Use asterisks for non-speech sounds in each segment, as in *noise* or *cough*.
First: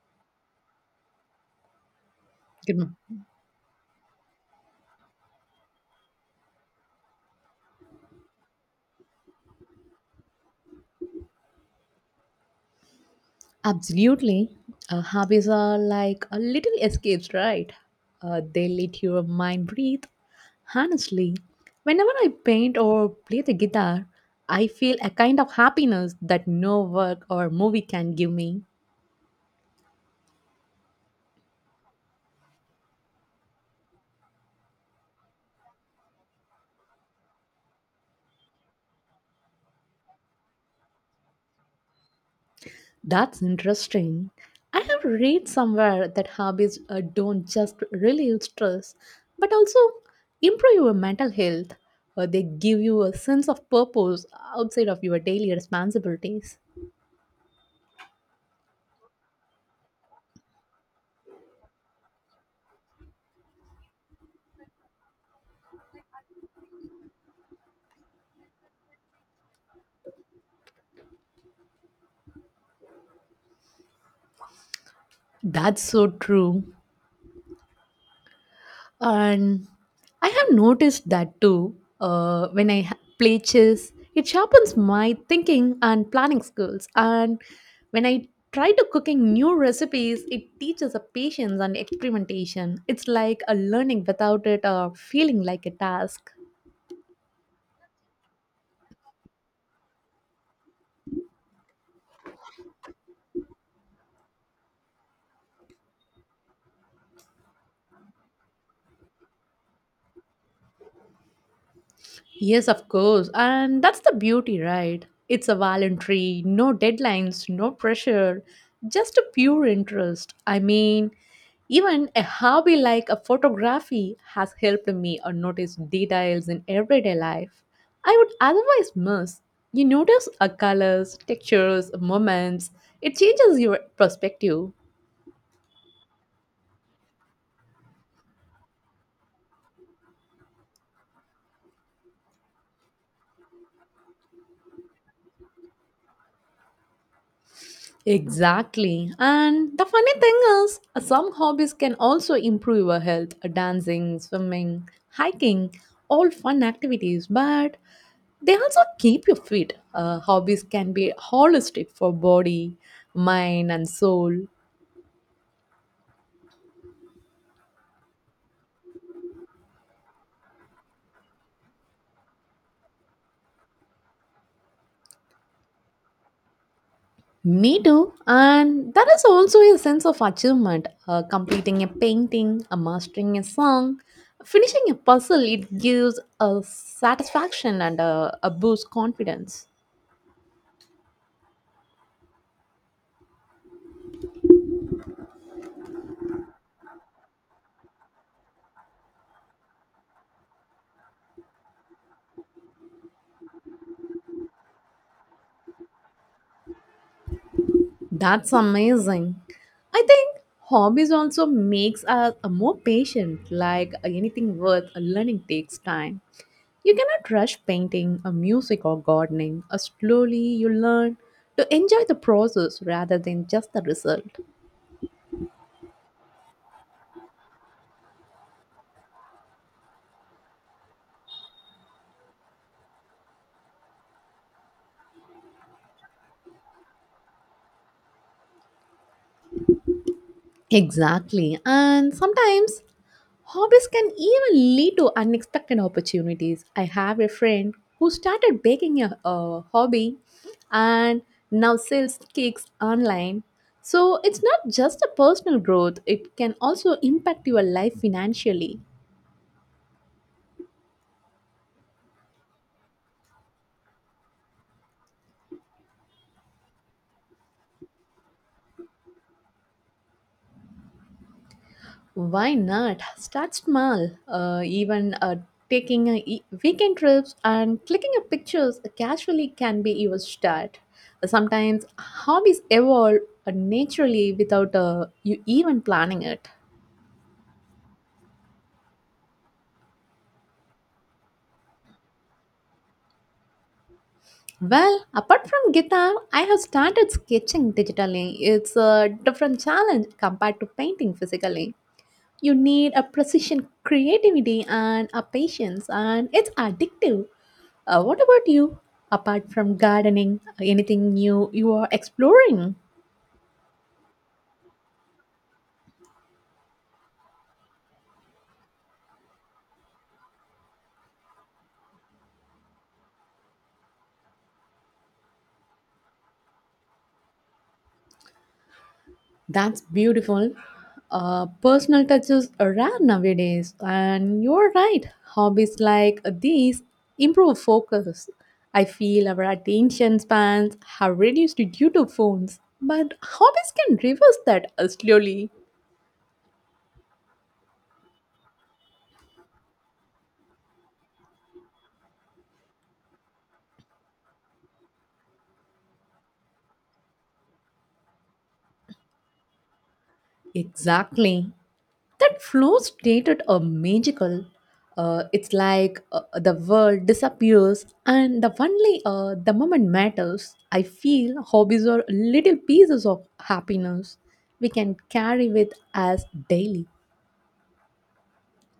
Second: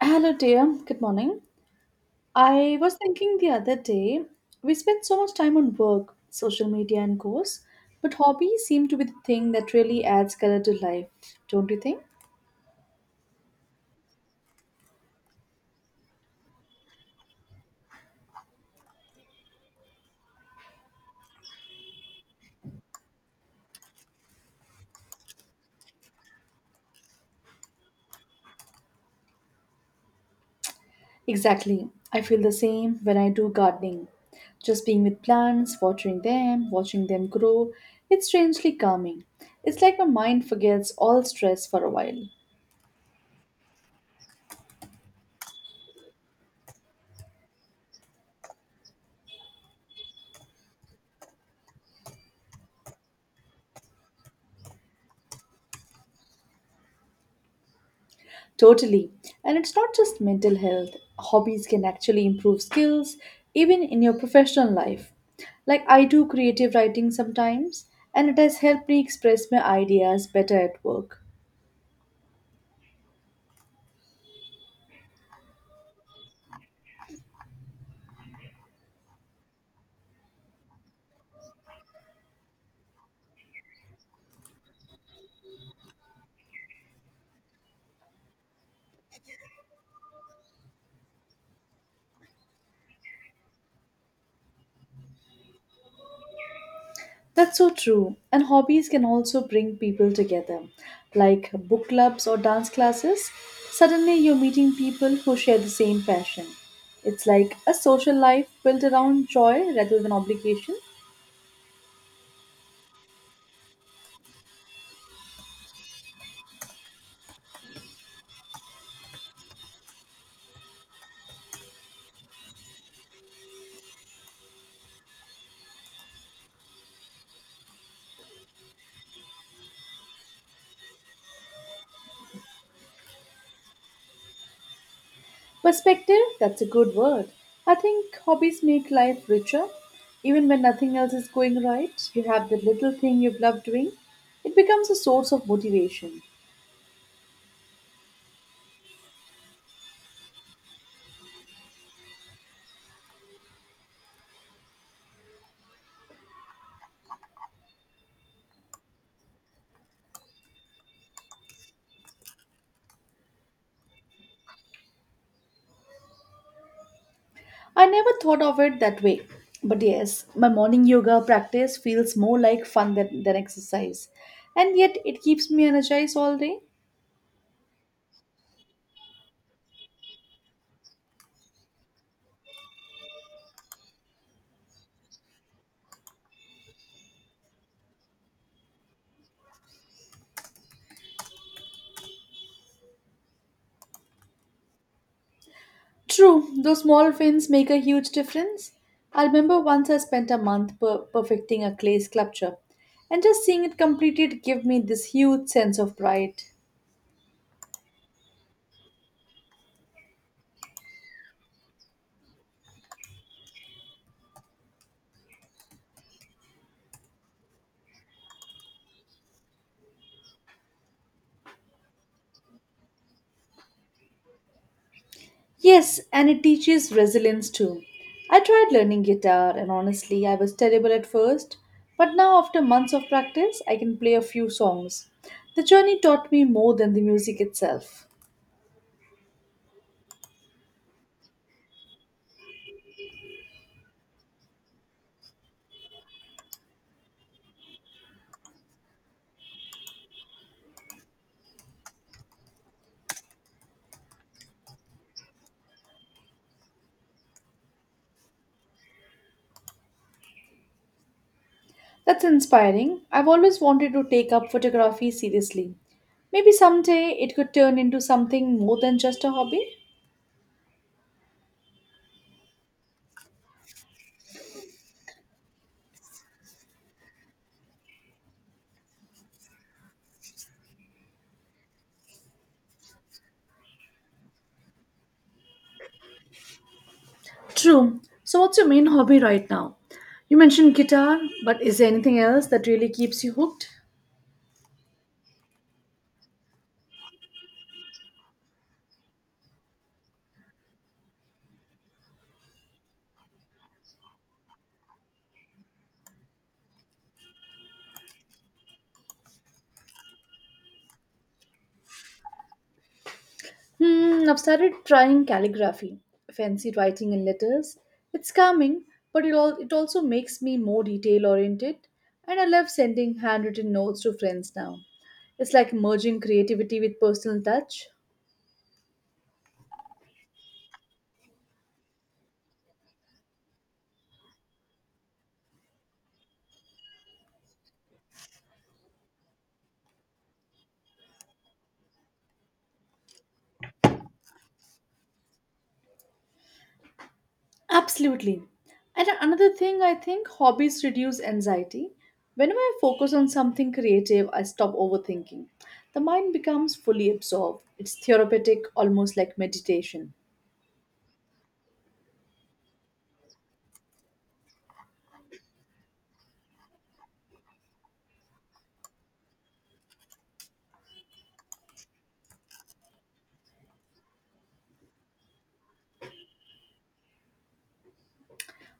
Hello, dear. Good morning. Good I was mo- thinking the other day, we spend so much time on work, social media, and course, but hobbies seem to be the thing that really adds color to life, don't you think? Absolutely. Hobbies are like a little escapes, right? They let your mind breathe. Honestly, whenever I paint or play the guitar, I feel a kind of happiness that no work or movie can give me. Exactly. I feel the same when I do gardening. Just being with plants, watering them, watching them grow, it's strangely calming. It's like my mind forgets all stress for a while. That's interesting. I have read somewhere that hobbies don't just relieve stress, but also improve your mental health. They give you a sense of purpose outside of your daily responsibilities. Totally. And it's not just mental health. Hobbies can actually improve skills, even in your professional life. Like, I do creative writing sometimes, and it has helped me express my ideas better at work. That's so true. And I have noticed that too. When play chess, it sharpens my thinking and planning skills. And when I try to cooking new recipes, it teaches a patience and experimentation. It's like a learning without it feeling like a task. That's so true. And hobbies can also bring people together, like book clubs or dance classes. Suddenly, you're meeting people who share the same passion. It's like a social life built around joy rather than obligation. Yes, of course. And that's the beauty, right? It's a voluntary, no deadlines, no pressure, just a pure interest. I mean, even a hobby like a photography has helped me notice details in everyday life I would otherwise miss. You notice a colors, textures, moments. It changes your perspective. Perspective, that's a good word. I think hobbies make life richer. Even when nothing else is going right, you have the little thing you've loved doing. It becomes a source of motivation. Exactly. And the funny thing is, some hobbies can also improve your health. Dancing, swimming, hiking, all fun activities, but they also keep you fit. Hobbies can be holistic for body, mind, and soul. I never thought of it that way. But yes, my morning yoga practice feels more like fun than exercise. And yet, it keeps me energized all day. Me too. And that is also a sense of achievement. Completing a painting, mastering a song, finishing a puzzle, it gives a satisfaction and a boost confidence. True, those small wins make a huge difference. I remember once I spent a month perfecting a clay sculpture, and just seeing it completed gave me this huge sense of pride. That's amazing. I think hobbies also makes us a more patient. Like anything worth learning takes time. You cannot rush painting, or music, or gardening. Or slowly you learn to enjoy the process rather than just the result. Yes, and it teaches resilience too. I tried learning guitar, and honestly, I was terrible at first, but now, after months of practice, I can play a few songs. The journey taught me more than the music itself. Exactly. And sometimes hobbies can even lead to unexpected opportunities. I have a friend who started baking a hobby and now sells cakes online. So it's not just a personal growth, it can also impact your life financially. That's inspiring. I've always wanted to take up photography seriously. Maybe someday it could turn into something more than just a hobby. Why not? Start small. Even taking a weekend trips and clicking up pictures casually can be your start. Sometimes hobbies evolve naturally without you even planning it. True. So, what's your main hobby right now? You mentioned guitar, but is there anything else that really keeps you hooked? Well, apart from guitar, I have started sketching digitally. It's a different challenge compared to painting physically. You need a precision creativity and a patience, and it's addictive. What about you? Apart from gardening, anything new you are exploring? Hmm, I've started trying calligraphy, fancy writing in letters. It's calming, but it also makes me more detail oriented, and I love sending handwritten notes to friends now. It's like merging creativity with personal touch. That's beautiful. Personal touches are rare nowadays, and you're right, hobbies like these improve focus. I feel our attention spans have reduced due to phones, but hobbies can reverse that, slowly. Absolutely. And another thing, I think hobbies reduce anxiety. Whenever I focus on something creative, I stop overthinking. The mind becomes fully absorbed. It's therapeutic, almost like meditation. Exactly. That flow state at a magical. It's like the world disappears, and the moment matters. I feel hobbies are little pieces of happiness we can carry with us daily.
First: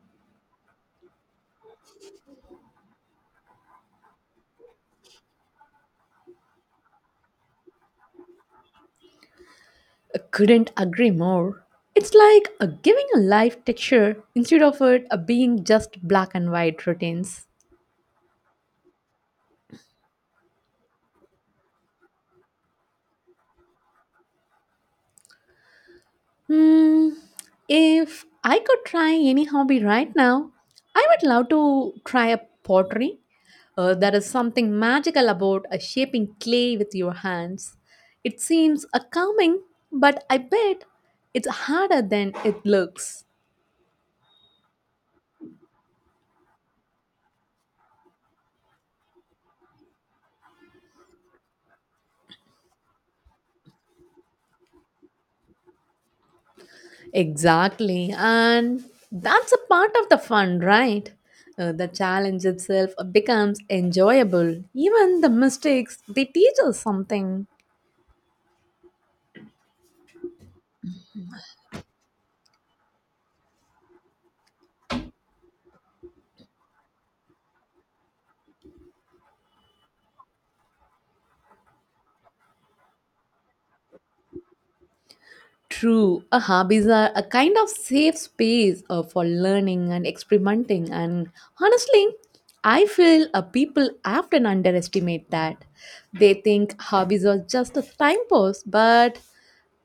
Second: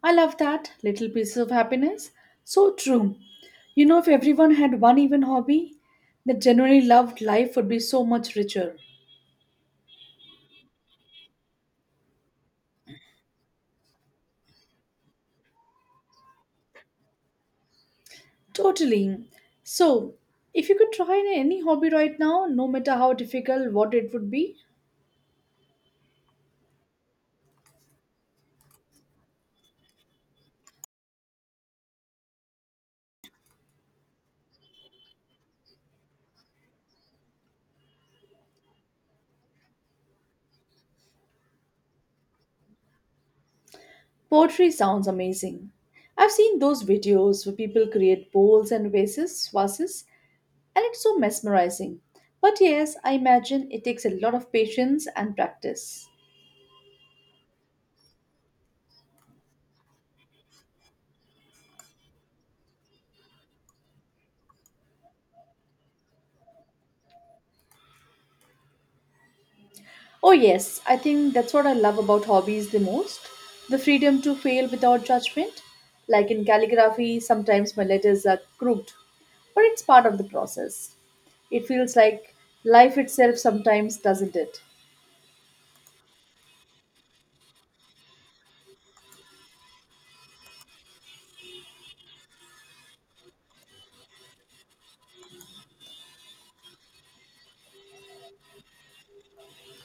I love that little pieces of happiness. So true. You know, if everyone had one even hobby that genuinely loved, life would be so much richer. I couldn't agree more. It's like giving a life texture instead of it being just black and white routines. Totally. So, if you could try any hobby right now, no matter how difficult, what it would be, Hmm, if I could try any hobby right now, I would love to try a pottery. There is something magical about shaping clay with your hands. It seems a calming, but I bet it's harder than it looks. Poetry sounds amazing. I've seen those videos where people create bowls and vases, and it's so mesmerizing. But yes, I imagine it takes a lot of patience and practice. Exactly, and that's a part of the fun, right? The challenge itself becomes enjoyable. Even the mistakes, they teach us something. Oh, yes, I think that's what I love about hobbies the most the freedom to fail without judgment. Like in calligraphy, sometimes my letters are crooked, but it's part of the process. It feels like life itself sometimes, doesn't it? True, hobbies are a kind of safe space for learning and experimenting, and honestly, I feel people often underestimate that. They think hobbies are just a time pass, but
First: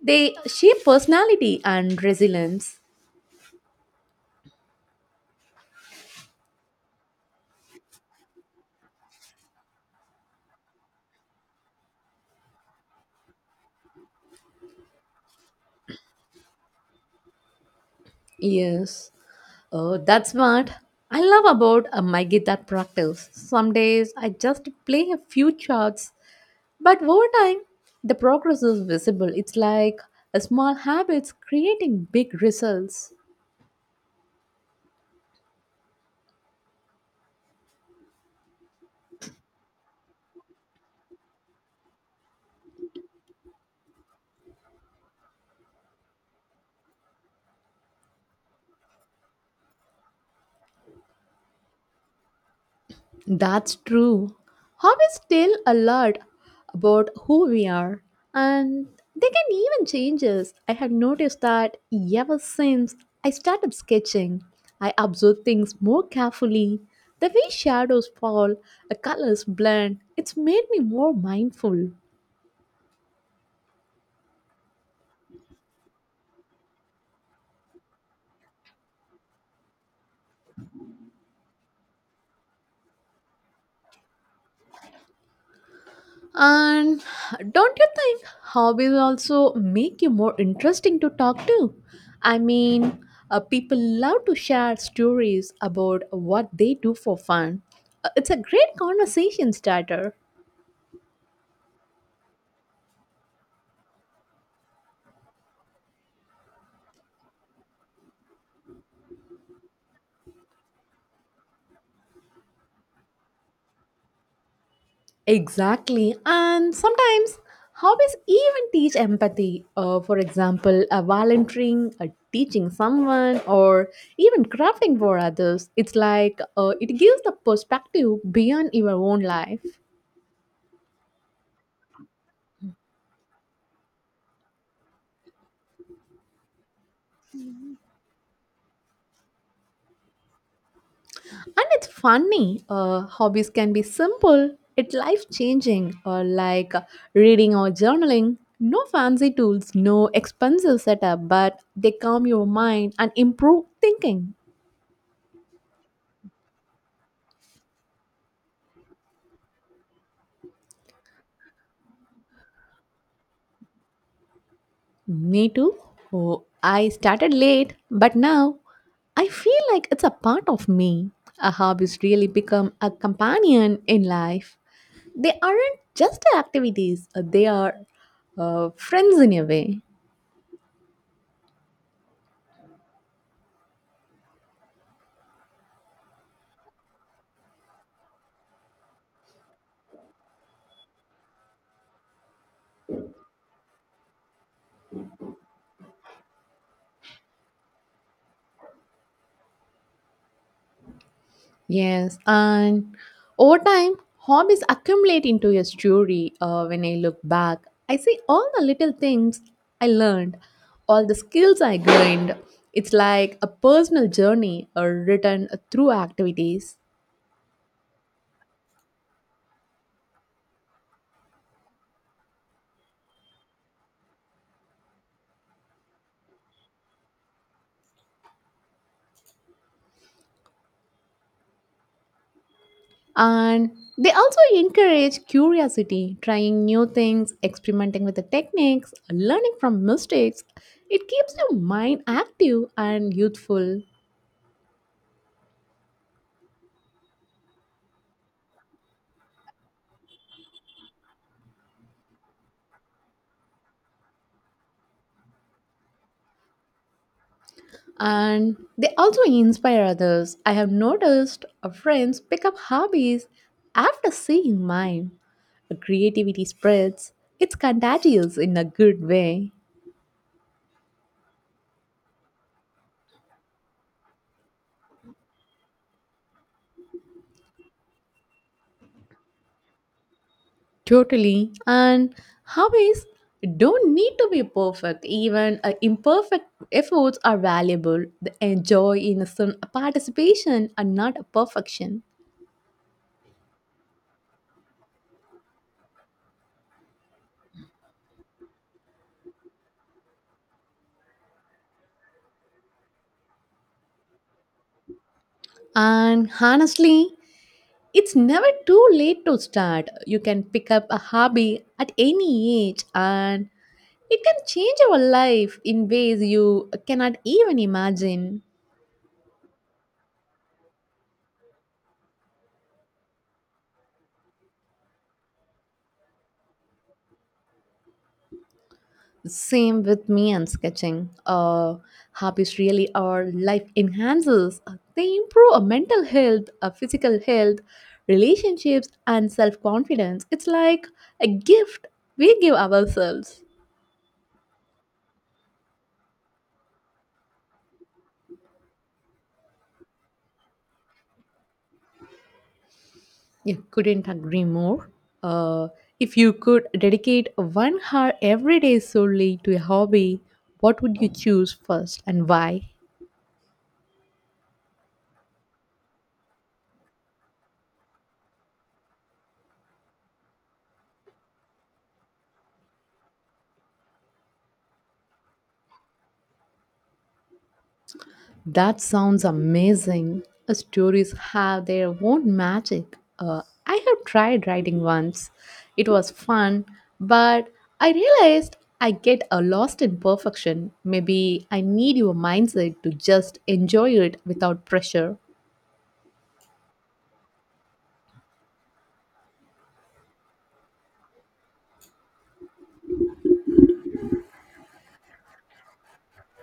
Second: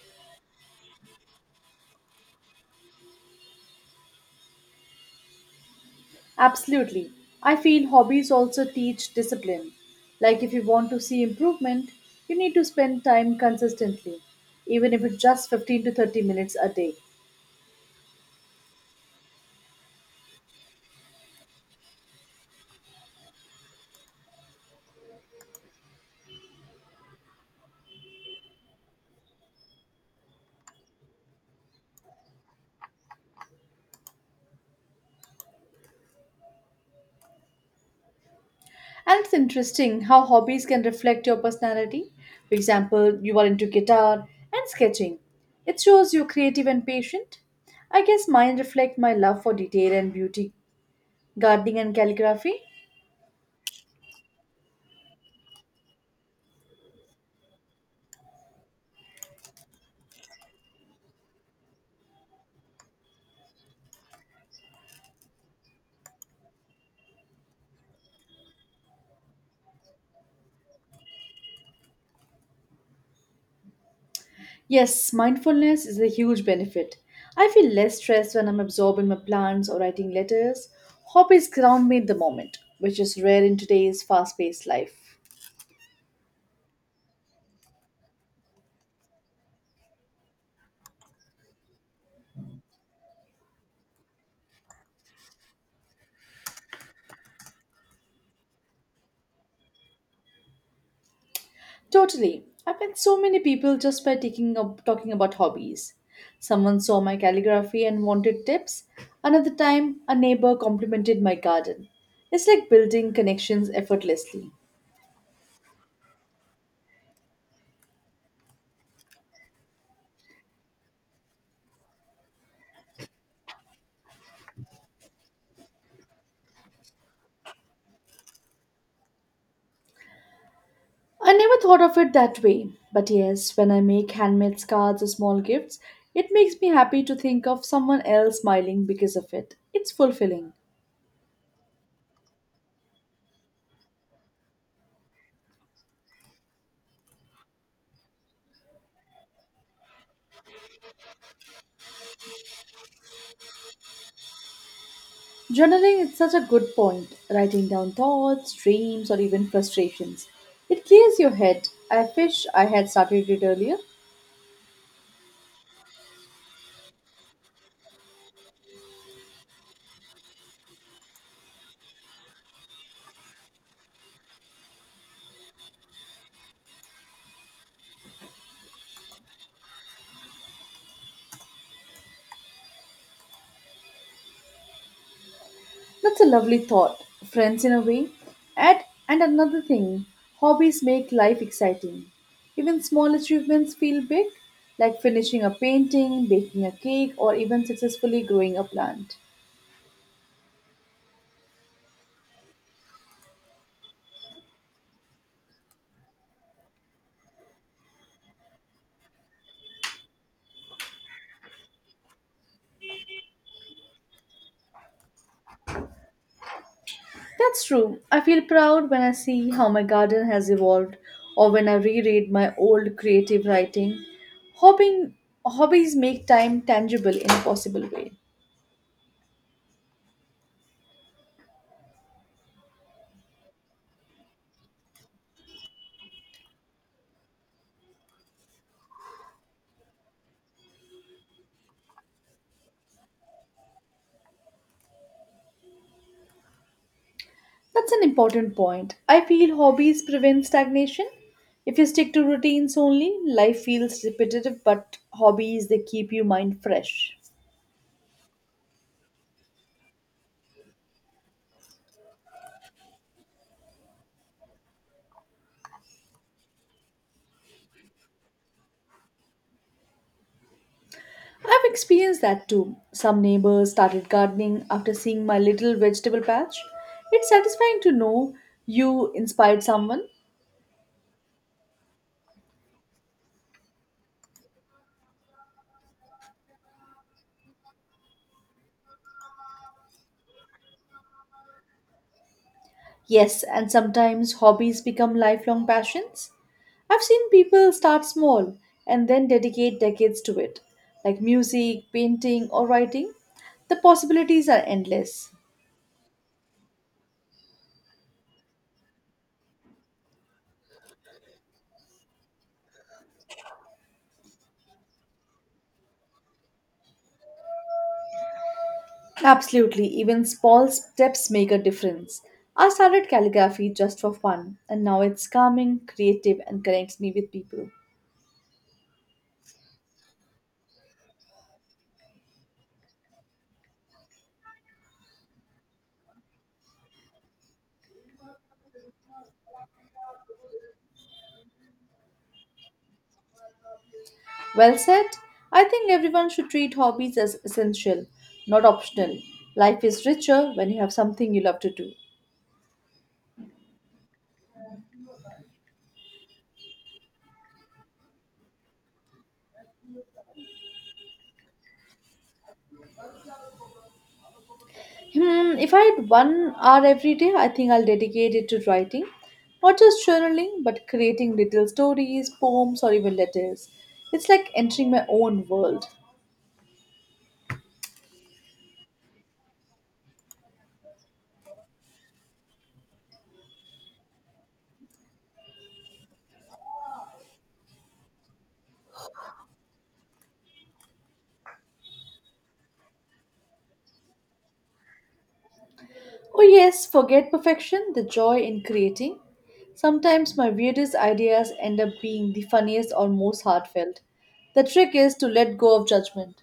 they shape personality and resilience. Absolutely. I feel hobbies also teach discipline. Like if you want to see improvement, you need to spend time consistently, even if it's just 15 to 30 minutes a day. Yes, oh, that's what I love about my guitar practice. Some days I just play a few chords. But over time, the progress is visible. It's like a small habits creating big results. And it's interesting how hobbies can reflect your personality. For example, you are into guitar and sketching. It shows you're creative and patient. I guess mine reflect my love for detail and beauty, gardening and calligraphy. That's true. Hobbies tell a lot about who we are, and they can even change us. I have noticed that ever since I started sketching, I observe things more carefully. The way shadows fall, the colors blend, it's made me more mindful. Yes, mindfulness is a huge benefit. I feel less stressed when I'm absorbed in my plans or writing letters. Hobbies ground me in the moment, which is rare in today's fast paced life. And don't you think hobbies also make you more interesting to talk to? I mean, people love to share stories about what they do for fun. It's a great conversation starter. Totally. I've met so many people just by talking about hobbies. Someone saw my calligraphy and wanted tips. Another time, a neighbor complimented my garden. It's like building connections effortlessly. Exactly. And sometimes hobbies even teach empathy. For example, volunteering, teaching someone, or even crafting for others. It's like it gives the perspective beyond your own life. I never thought of it that way, but yes, when I make handmade scarves or small gifts, it makes me happy to think of someone else smiling because of it. It's fulfilling. And it's funny, hobbies can be simple, it's life changing, or like reading or journaling. No fancy tools, no expensive setup, but they calm your mind and improve thinking. Journaling is such a good point, writing down thoughts, dreams, or even frustrations. It clears your head. I wish I had started it earlier. Me too. Oh, I started late, but now I feel like it's a part of me. A hobbies really become a companion in life. They aren't just activities, they are friends in a way. That's a lovely thought. Friends, in a way. At, and another thing, hobbies make life exciting. Even small achievements feel big, like finishing a painting, baking a cake, or even successfully growing a plant. Yes, and over time, hobbies accumulate into a story. When I look back, I see all the little things I learned, all the skills I gained. It's like a personal journey written through activities. That's true. I feel proud when I see how my garden has evolved or when I reread my old creative writing. Hobbing, hobbies make time tangible in a possible way. And they also encourage curiosity, trying new things, experimenting with the techniques, learning from mistakes. It keeps your mind active and youthful. That's an important point. I feel hobbies prevent stagnation. If you stick to routines only, life feels repetitive, but hobbies they keep your mind fresh. And they also inspire others. I have noticed our friends pick up hobbies after seeing mine. Creativity spreads, it's contagious in a good way. I've experienced that too. Some neighbors started gardening after seeing my little vegetable patch. It's satisfying to know you inspired someone. Totally. And hobbies don't need to be perfect, even imperfect efforts are valuable. The joy in some participation and not a perfection. Yes, and sometimes hobbies become lifelong passions. I've seen people start small and then dedicate decades to it, like music, painting, or writing. The possibilities are endless. And honestly, it's never too late to start. You can pick up a hobby at any age, and it can change your life in ways you cannot even imagine. Absolutely, even small steps make a difference. I started calligraphy just for fun, and now it's calming, creative, and connects me with people. Same with me and sketching. Hobbies really are life enhancers. They improve our mental health, our physical health, relationships, and self confidence. It's like a gift we give ourselves. Well said. I think everyone should treat hobbies as essential, not optional. Life is richer when you have something you love to do. Yeah, couldn't agree more. Uh, if you could dedicate 1 hour every day solely to a hobby, what would you choose first and why? Hmm, if I had one hour every day, I think I'll dedicate it to writing. Not just journaling, but creating little stories, poems, or even letters. It's like entering my own world. That sounds amazing. Stories have their own magic. I have tried writing once. It was fun, but I realized I get lost in perfection. Maybe I need your mindset to just enjoy it without pressure. Oh, yes, forget perfection, the joy in creating. Sometimes my weirdest ideas end up being the funniest or most heartfelt. The trick is to let go of judgment.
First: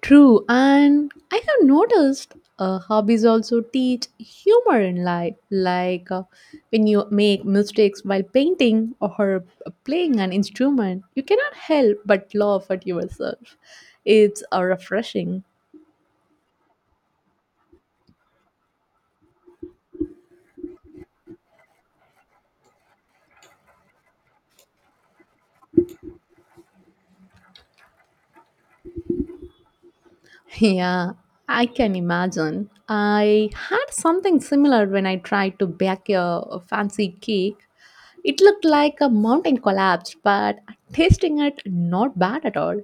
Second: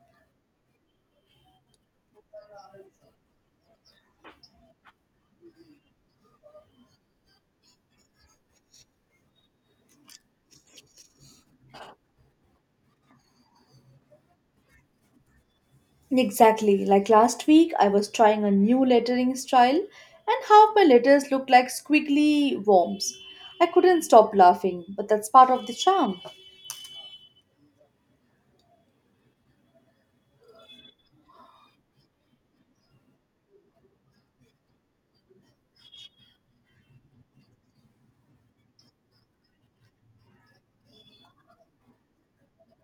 True, and I have noticed hobbies also teach humor in life, like when you make mistakes while painting or playing an instrument, you cannot help but laugh at yourself. It's refreshing. Exactly. Like last week, I was trying a new lettering style, and half my letters looked like squiggly worms. I couldn't stop laughing, but that's part of the charm. *laughs* Yeah, I can imagine. I had something similar when I tried to bake a fancy cake. It looked like a mountain collapsed, but tasting it, not bad at all.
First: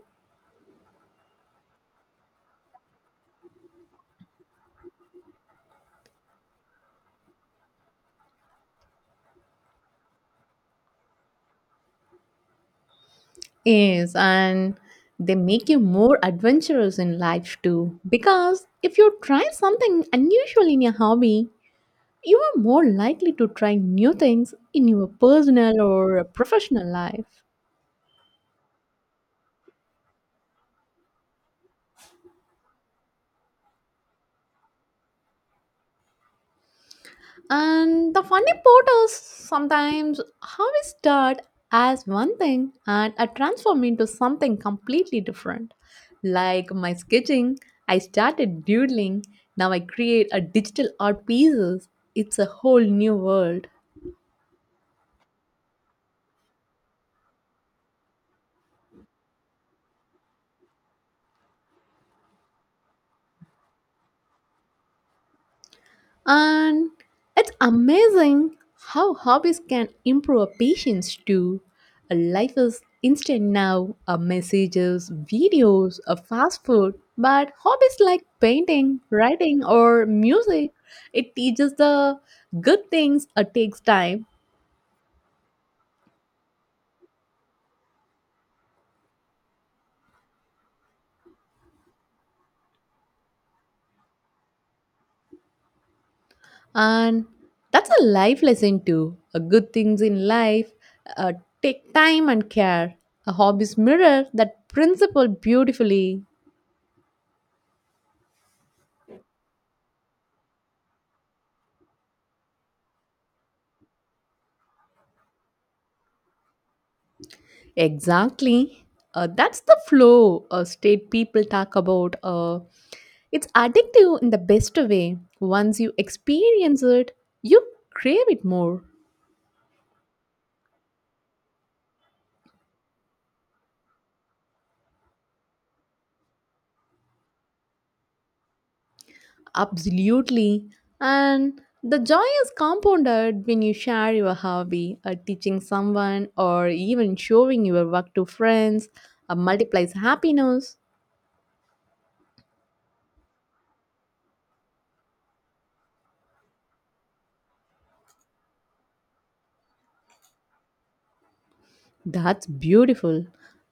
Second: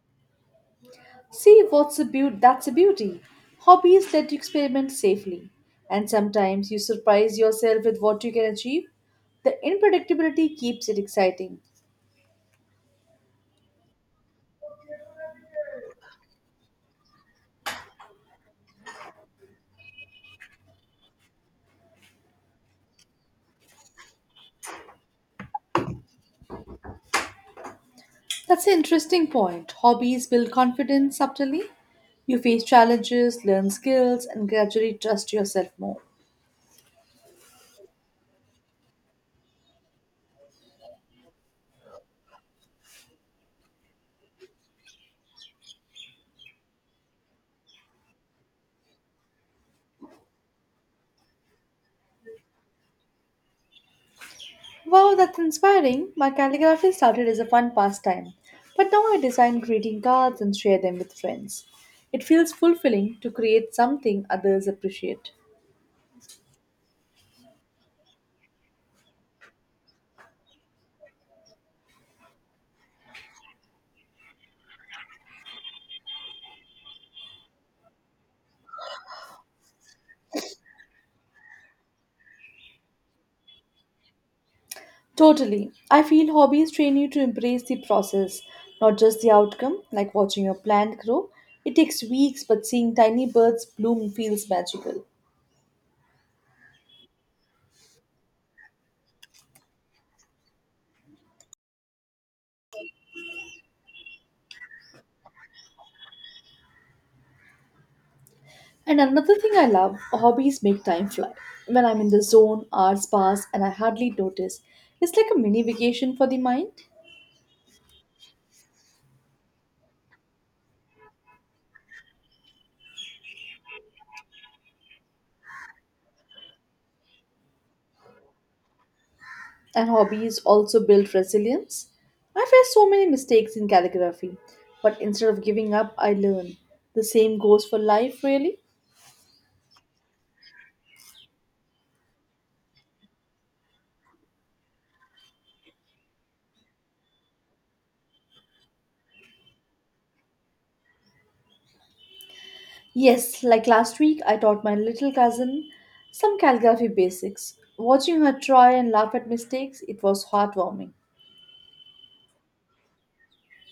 See, what's a beauty? That's a beauty. Hobbies let you experiment safely, and sometimes you surprise yourself with what you can achieve. The unpredictability keeps it exciting. Yes, and they make you more adventurous in life too. Because if you try something unusual in your hobby, you are more likely to try new things in your personal or professional life. That's an interesting point. Hobbies build confidence subtly. You face challenges, learn skills, and gradually trust yourself more. And the funny part is sometimes how we start as one thing and I transform into something completely different. Like my sketching, I started doodling, now I create a digital art pieces. It's a whole new world. Wow, that's inspiring. My calligraphy started as a fun pastime, but now I design greeting cards and share them with friends. It feels fulfilling to create something others appreciate. And it's amazing how hobbies can improve our patience too. A life is instant now, a messages, videos, a fast food, but hobbies like painting, writing or music, it teaches the good things it takes time. Totally. I feel hobbies train you to embrace the process, not just the outcome, like watching your plant grow. It takes weeks, but seeing tiny birds bloom feels magical. And that's a life lesson too. A good things in life uh, take time and care. A hobbies mirror that principle beautifully. And another thing I love, hobbies make time fly. When I'm in the zone, hours pass and I hardly notice. It's like a mini vacation for the mind. Exactly. That's the flow state people talk about. It's addictive in the best way. Once you experience it, you crave it more. And hobbies also build resilience. I face so many mistakes in calligraphy, but instead of giving up, I learn. The same goes for life, really. Absolutely. And the joy is compounded when you share your hobby, teaching someone, or even showing your work to friends, multiplies happiness. Yes, like last week, I taught my little cousin some calligraphy basics. Watching her try and laugh at mistakes, it was heartwarming. That's beautiful.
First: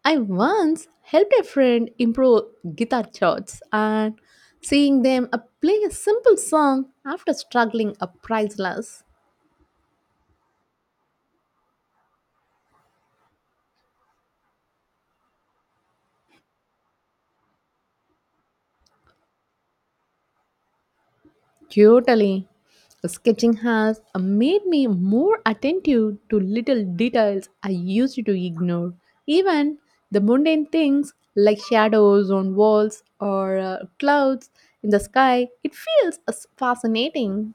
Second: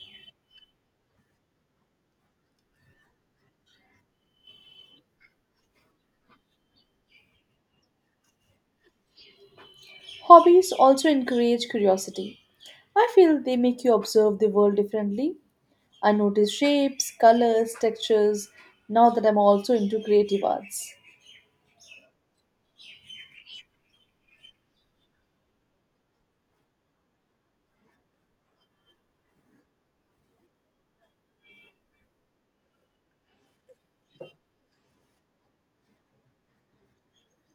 I once helped a friend improve guitar chords, and seeing them play a simple song after struggling a priceless. Hobbies also encourage curiosity. I feel they make you observe the world differently. I notice shapes, colors, textures, now that I'm also into creative arts. Totally. Sketching has made me more attentive to little details I used to ignore. Even the mundane things like shadows on walls or clouds in the sky, it feels fascinating.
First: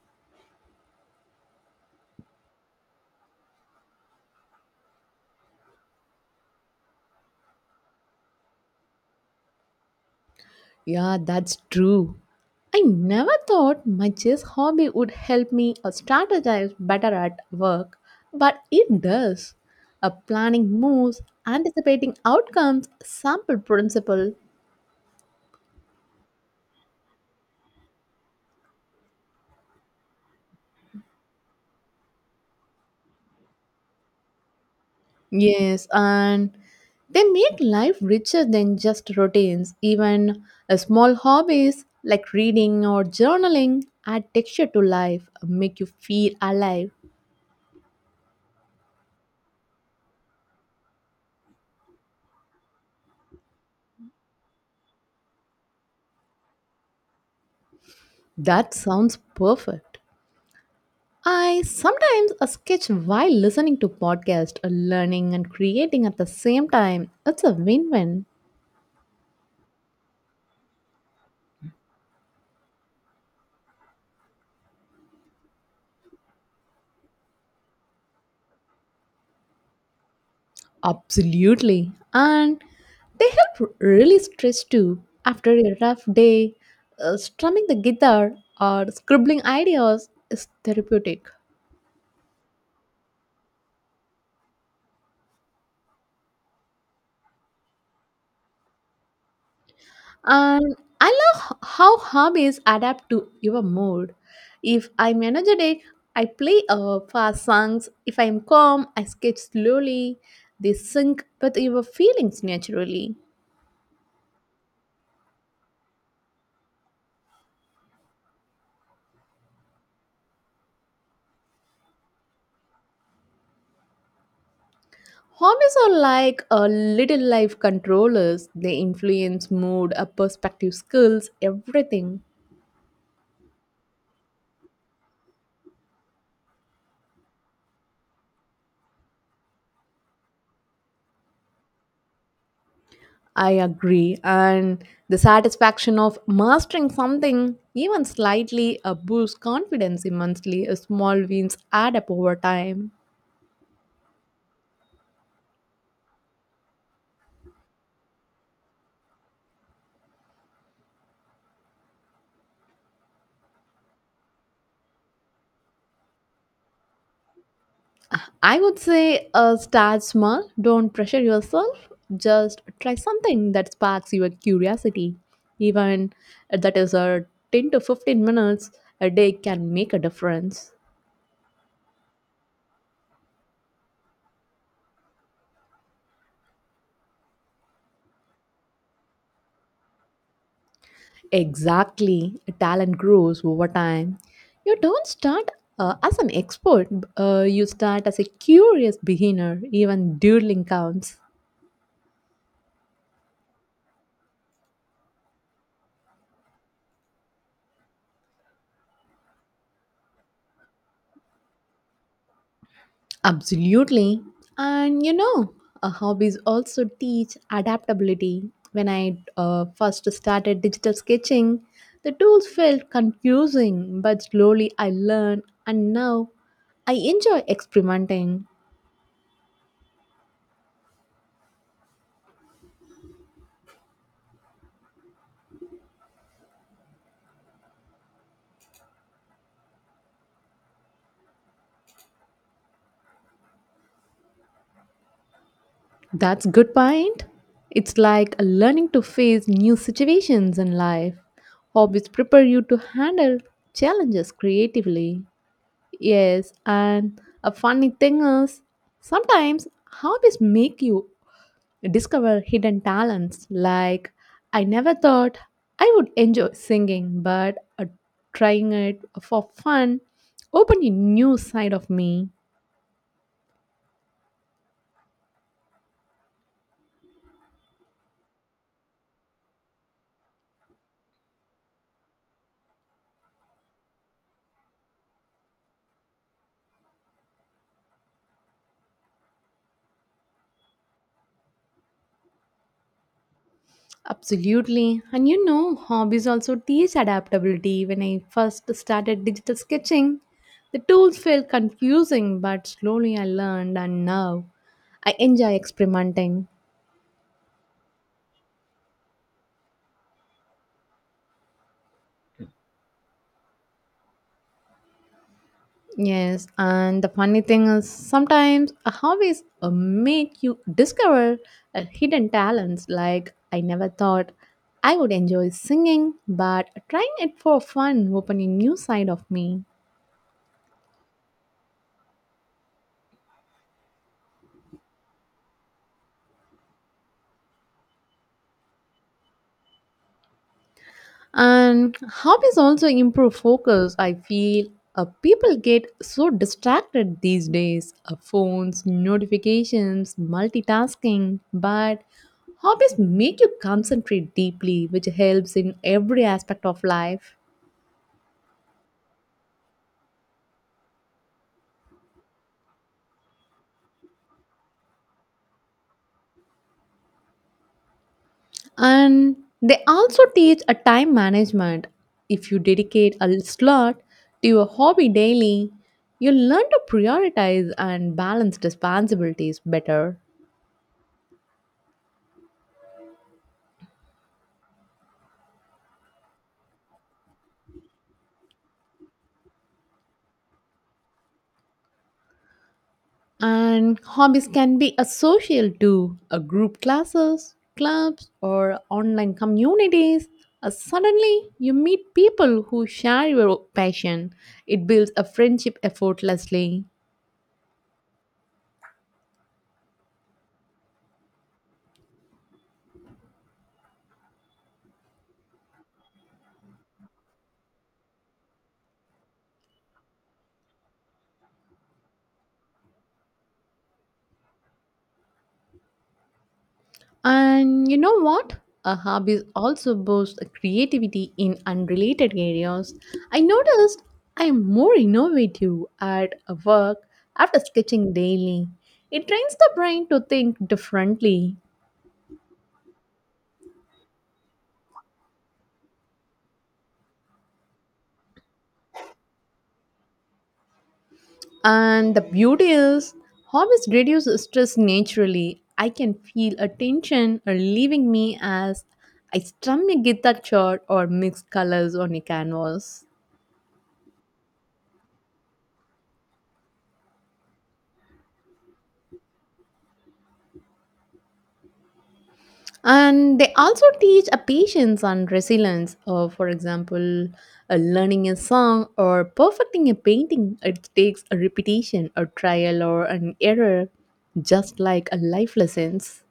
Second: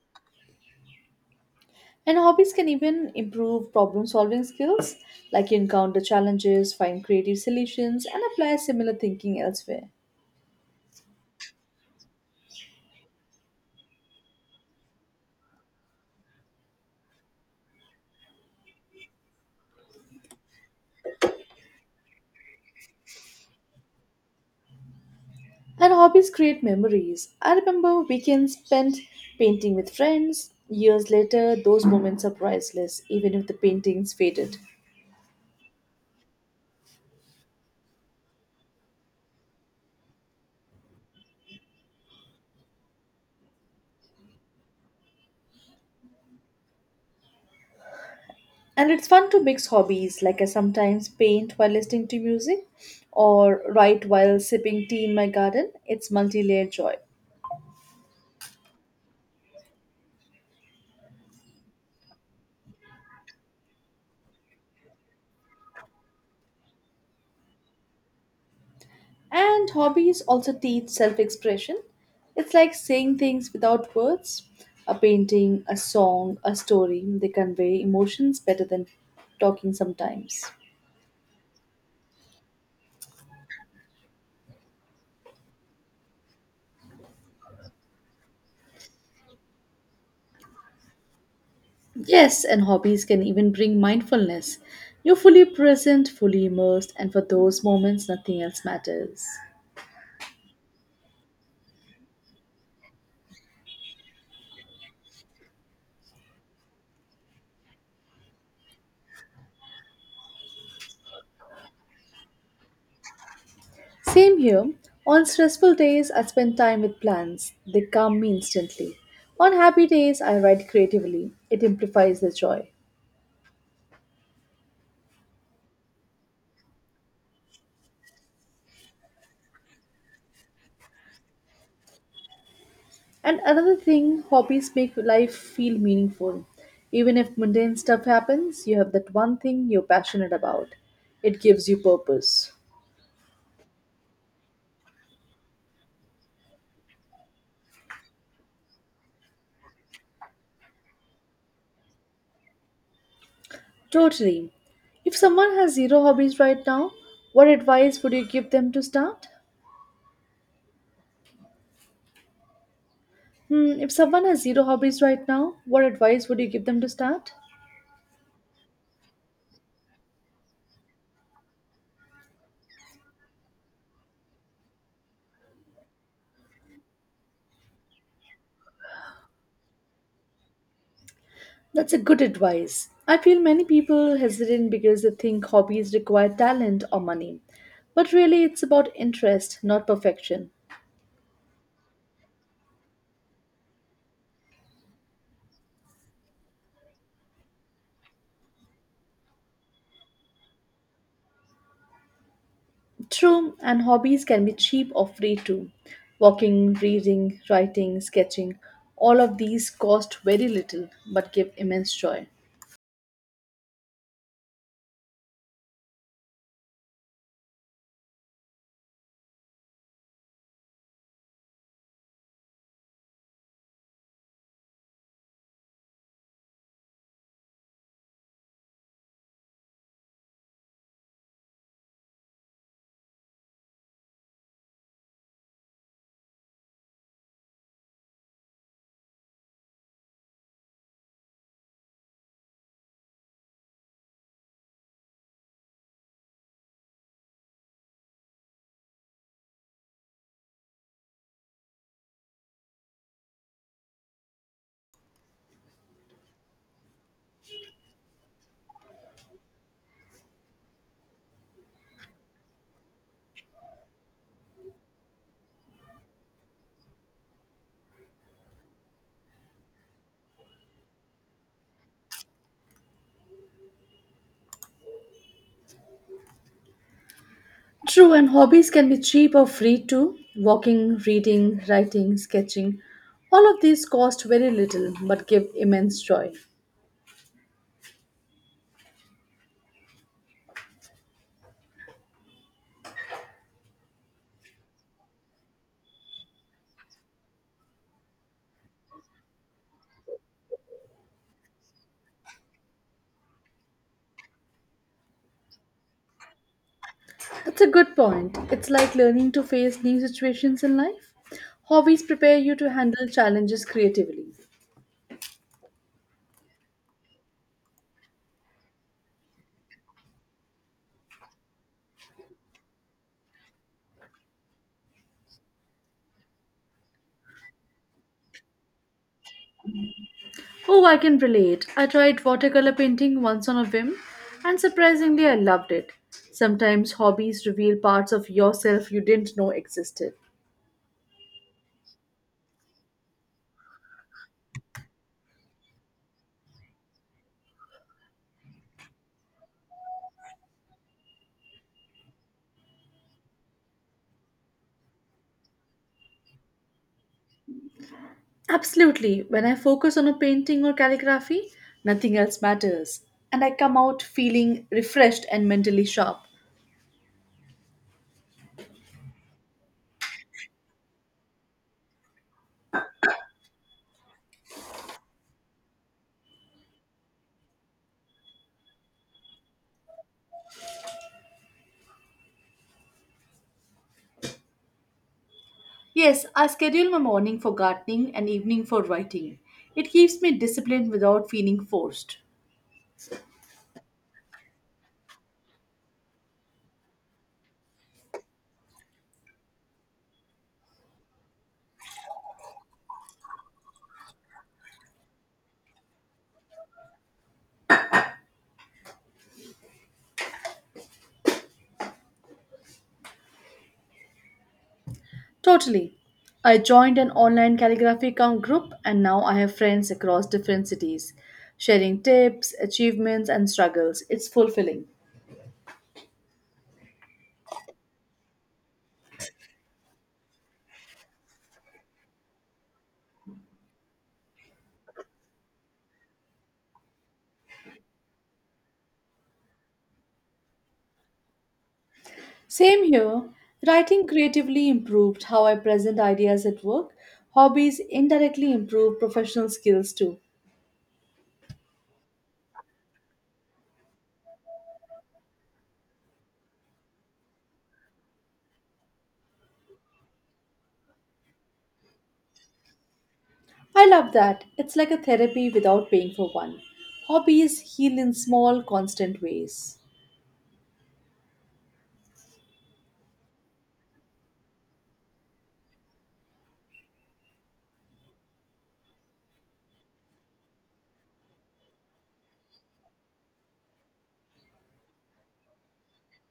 And hobbies can even improve problem solving skills, like you encounter challenges, find creative solutions, and apply similar thinking elsewhere. Yeah, that's true. I never thought my chess hobby would help me strategize better at work, but it does. A planning moves, anticipating outcomes, sample principle. And hobbies create memories. I remember weekends spent painting with friends. Years later, those moments are priceless, even if the paintings faded. Yes, and they make life richer than just routines. Even small hobbies like reading or journaling add texture to life, make you feel alive. And it's fun to mix hobbies, like I sometimes paint while listening to music or write while sipping tea in my garden. It's multi layered joy. That sounds perfect. I sometimes sketch while listening to podcast, learning and creating at the same time. It's a win-win. And hobbies also teach self expression. It's like saying things without words. A painting, a song, a story, they convey emotions better than talking sometimes. Absolutely. And they help really stress too after a rough day. Strumming the guitar or scribbling ideas is therapeutic. Yes, and hobbies can even bring mindfulness. You're fully present, fully immersed, and for those moments, nothing else matters. And I love how hobbies adapt to your mood. If I'm energetic, I play fast songs. If I'm calm, I sketch slowly. They sync with your feelings naturally. Same here. On stressful days, I spend time with plants. They calm me instantly. On happy days, I write creatively. It amplifies the joy. Hobbies are like a little life controllers. They influence mood, perspective, skills, everything. And another thing, hobbies make life feel meaningful. Even if mundane stuff happens, you have that one thing you're passionate about. It gives you purpose. I agree. And the satisfaction of mastering something, even slightly, boosts confidence immensely. Small wins add up over time. Totally. If someone has zero hobbies right now, what advice would you give them to start? Hmm, if someone has zero hobbies right now, what advice would you give them to start? I would say start small, don't pressure yourself, just try something that sparks your curiosity. Even that is a 10 to 15 minutes a day can make a difference. That's a good advice. I feel many people hesitate because they think hobbies require talent or money. But really, it's about interest, not perfection. Exactly. Talent grows over time. You don't start as an expert, you start as a curious beginner. Even doodling counts. True, and hobbies can be cheap or free too. Walking, reading, writing, sketching, all of these cost very little but give immense joy. Absolutely. And you know, hobbies also teach adaptability. When I first started digital sketching, the tools felt confusing, but slowly I learned, and now I enjoy experimenting. That's good point. It's like learning to face new situations in life. Hobbies prepare you to handle challenges creatively. Yes, and a funny thing is sometimes hobbies make you discover hidden talents, like I never thought I would enjoy singing, but trying it for fun opened a new side of me. True, and hobbies can be cheap or free too. Walking, reading, writing, sketching, all of these cost very little but give immense joy. Absolutely. And you know, hobbies also teach adaptability. When I first started digital sketching, the tools felt confusing, but slowly I learned, and now I enjoy experimenting. That's a good point. It's like learning to face new situations in life. Hobbies prepare you to handle challenges creatively. Yes, and the funny thing is sometimes a hobbies make you discover hidden talents. Like I never thought I would enjoy singing, but trying it for fun opened a new side of me. Oh, I can relate. I tried watercolor painting once on a whim, and surprisingly, I loved it. Sometimes hobbies reveal parts of yourself you didn't know existed. And hobbies also improve focus. I feel people get so distracted these days, phones, notifications, multitasking. But hobbies make you concentrate deeply, which helps in every aspect of life. Absolutely, when I focus on a painting or calligraphy, nothing else matters, and I come out feeling refreshed and mentally sharp. And they also teach a time management. If you dedicate a slot to your hobby daily, you learn to prioritize and balance responsibilities better. Yes, I schedule my morning for gardening and evening for writing. It keeps me disciplined without feeling forced. And hobbies can be associal to a group classes, clubs, or online communities. Suddenly, you meet people who share your passion. It builds a friendship effortlessly. Totally. I joined an online calligraphy com group and now I have friends across different cities, sharing tips, achievements, and struggles. It's fulfilling. And you know what? A hobby also boosts creativity in unrelated areas. I noticed I am more innovative at work after sketching daily. It trains the brain to think differently. Same here. Writing creatively improved how I present ideas at work. Hobbies indirectly improve professional skills too. And the beauty is, hobbies reduce stress naturally. I can feel a tension or leaving me as I strum a guitar chord or mix colors on a canvas. I love that. It's like a therapy without paying for one. Hobbies heal in small, constant ways. And they also teach a patience and resilience. For example, learning a song or perfecting a painting, it takes a repetition, a trial, or an error, just like a life lessons.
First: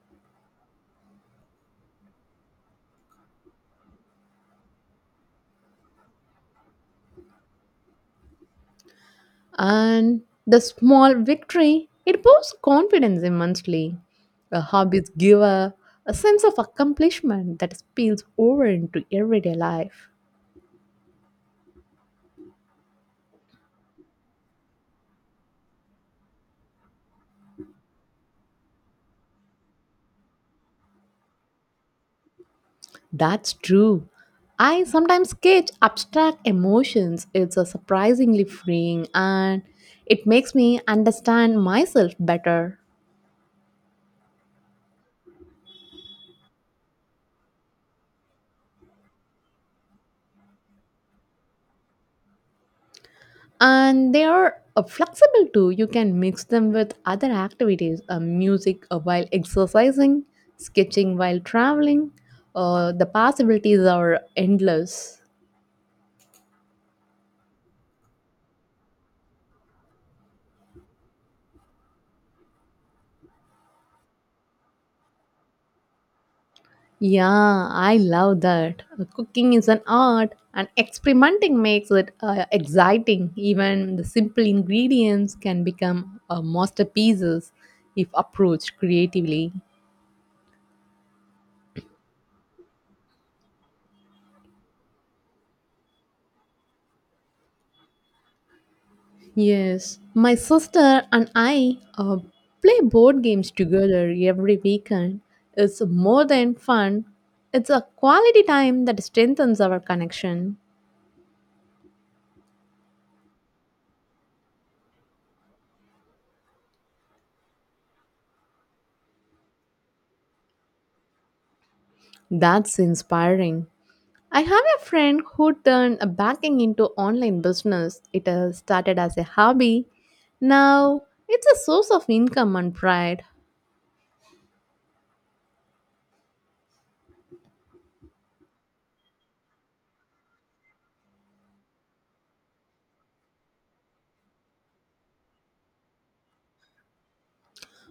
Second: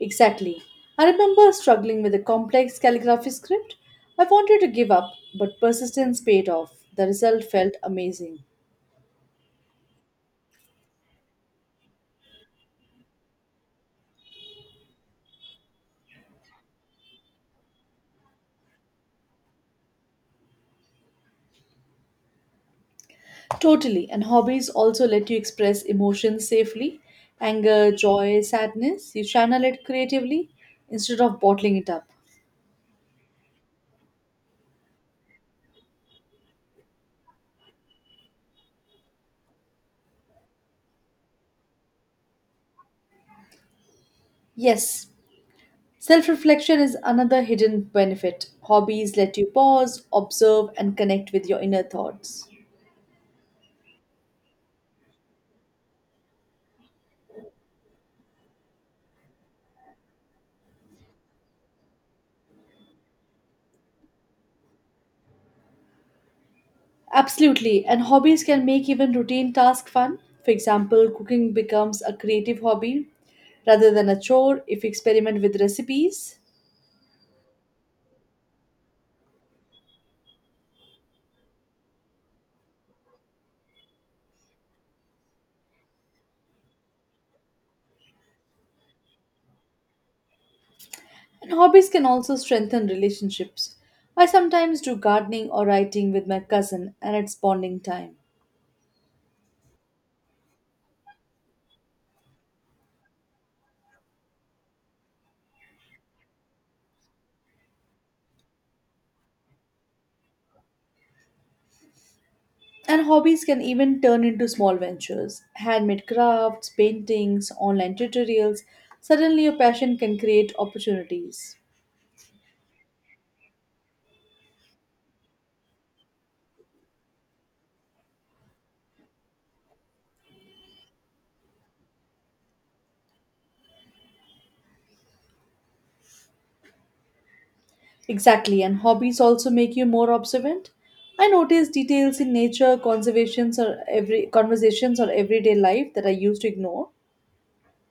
Exactly. I remember struggling with a complex calligraphy script. I wanted to give up, but persistence paid off. The result felt amazing. And the small victory, it boosts confidence immensely. A hobbies give a sense of accomplishment that spills over into everyday life. Totally, and hobbies also let you express emotions safely anger, joy, sadness. You channel it creatively instead of bottling it up. That's true. I sometimes sketch abstract emotions. It's a surprisingly freeing, and it makes me understand myself better. Yes, self reflection is another hidden benefit. Hobbies let you pause, observe, and connect with your inner thoughts. And they are flexible too. You can mix them with other activities, music while exercising, sketching while traveling. The possibilities are endless. Absolutely, and hobbies can make even routine tasks fun. For example, cooking becomes a creative hobby rather than a chore if you experiment with recipes. Yeah, I love that. Cooking is an art, and experimenting makes it exciting. Even the simple ingredients can become masterpieces if approached creatively. And hobbies can also strengthen relationships. I sometimes do gardening or writing with my cousin, and it's bonding time. Yes, my sister and I play board games together every weekend. It's more than fun, it's a quality time that strengthens our connection. And hobbies can even turn into small ventures handmade crafts, paintings, online tutorials. Suddenly, your passion can create opportunities. That's inspiring. I have a friend who turned a banking into online business. It started as a hobby. Now it's a source of income and pride. Exactly, and hobbies also make you more observant. I notice details in nature, conservations, or every conversations or everyday life that I used to ignore.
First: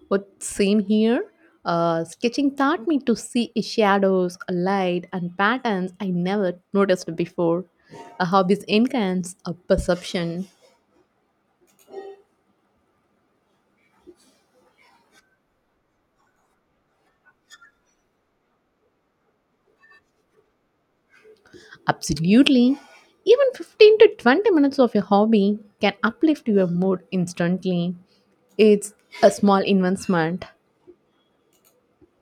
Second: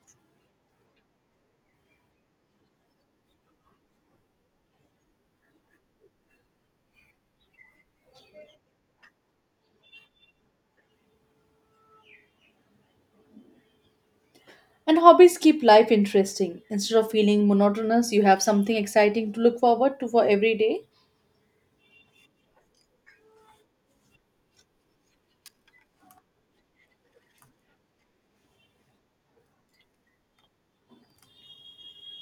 What, same here? Sketching taught me to see shadows, light, and patterns I never noticed before. A hobby enhances a perception. And hobbies keep life interesting. Instead of feeling monotonous, you have something exciting to look forward to for every day. Absolutely. Even 15 to 20 minutes of a hobby can uplift your mood instantly. It's a small investment.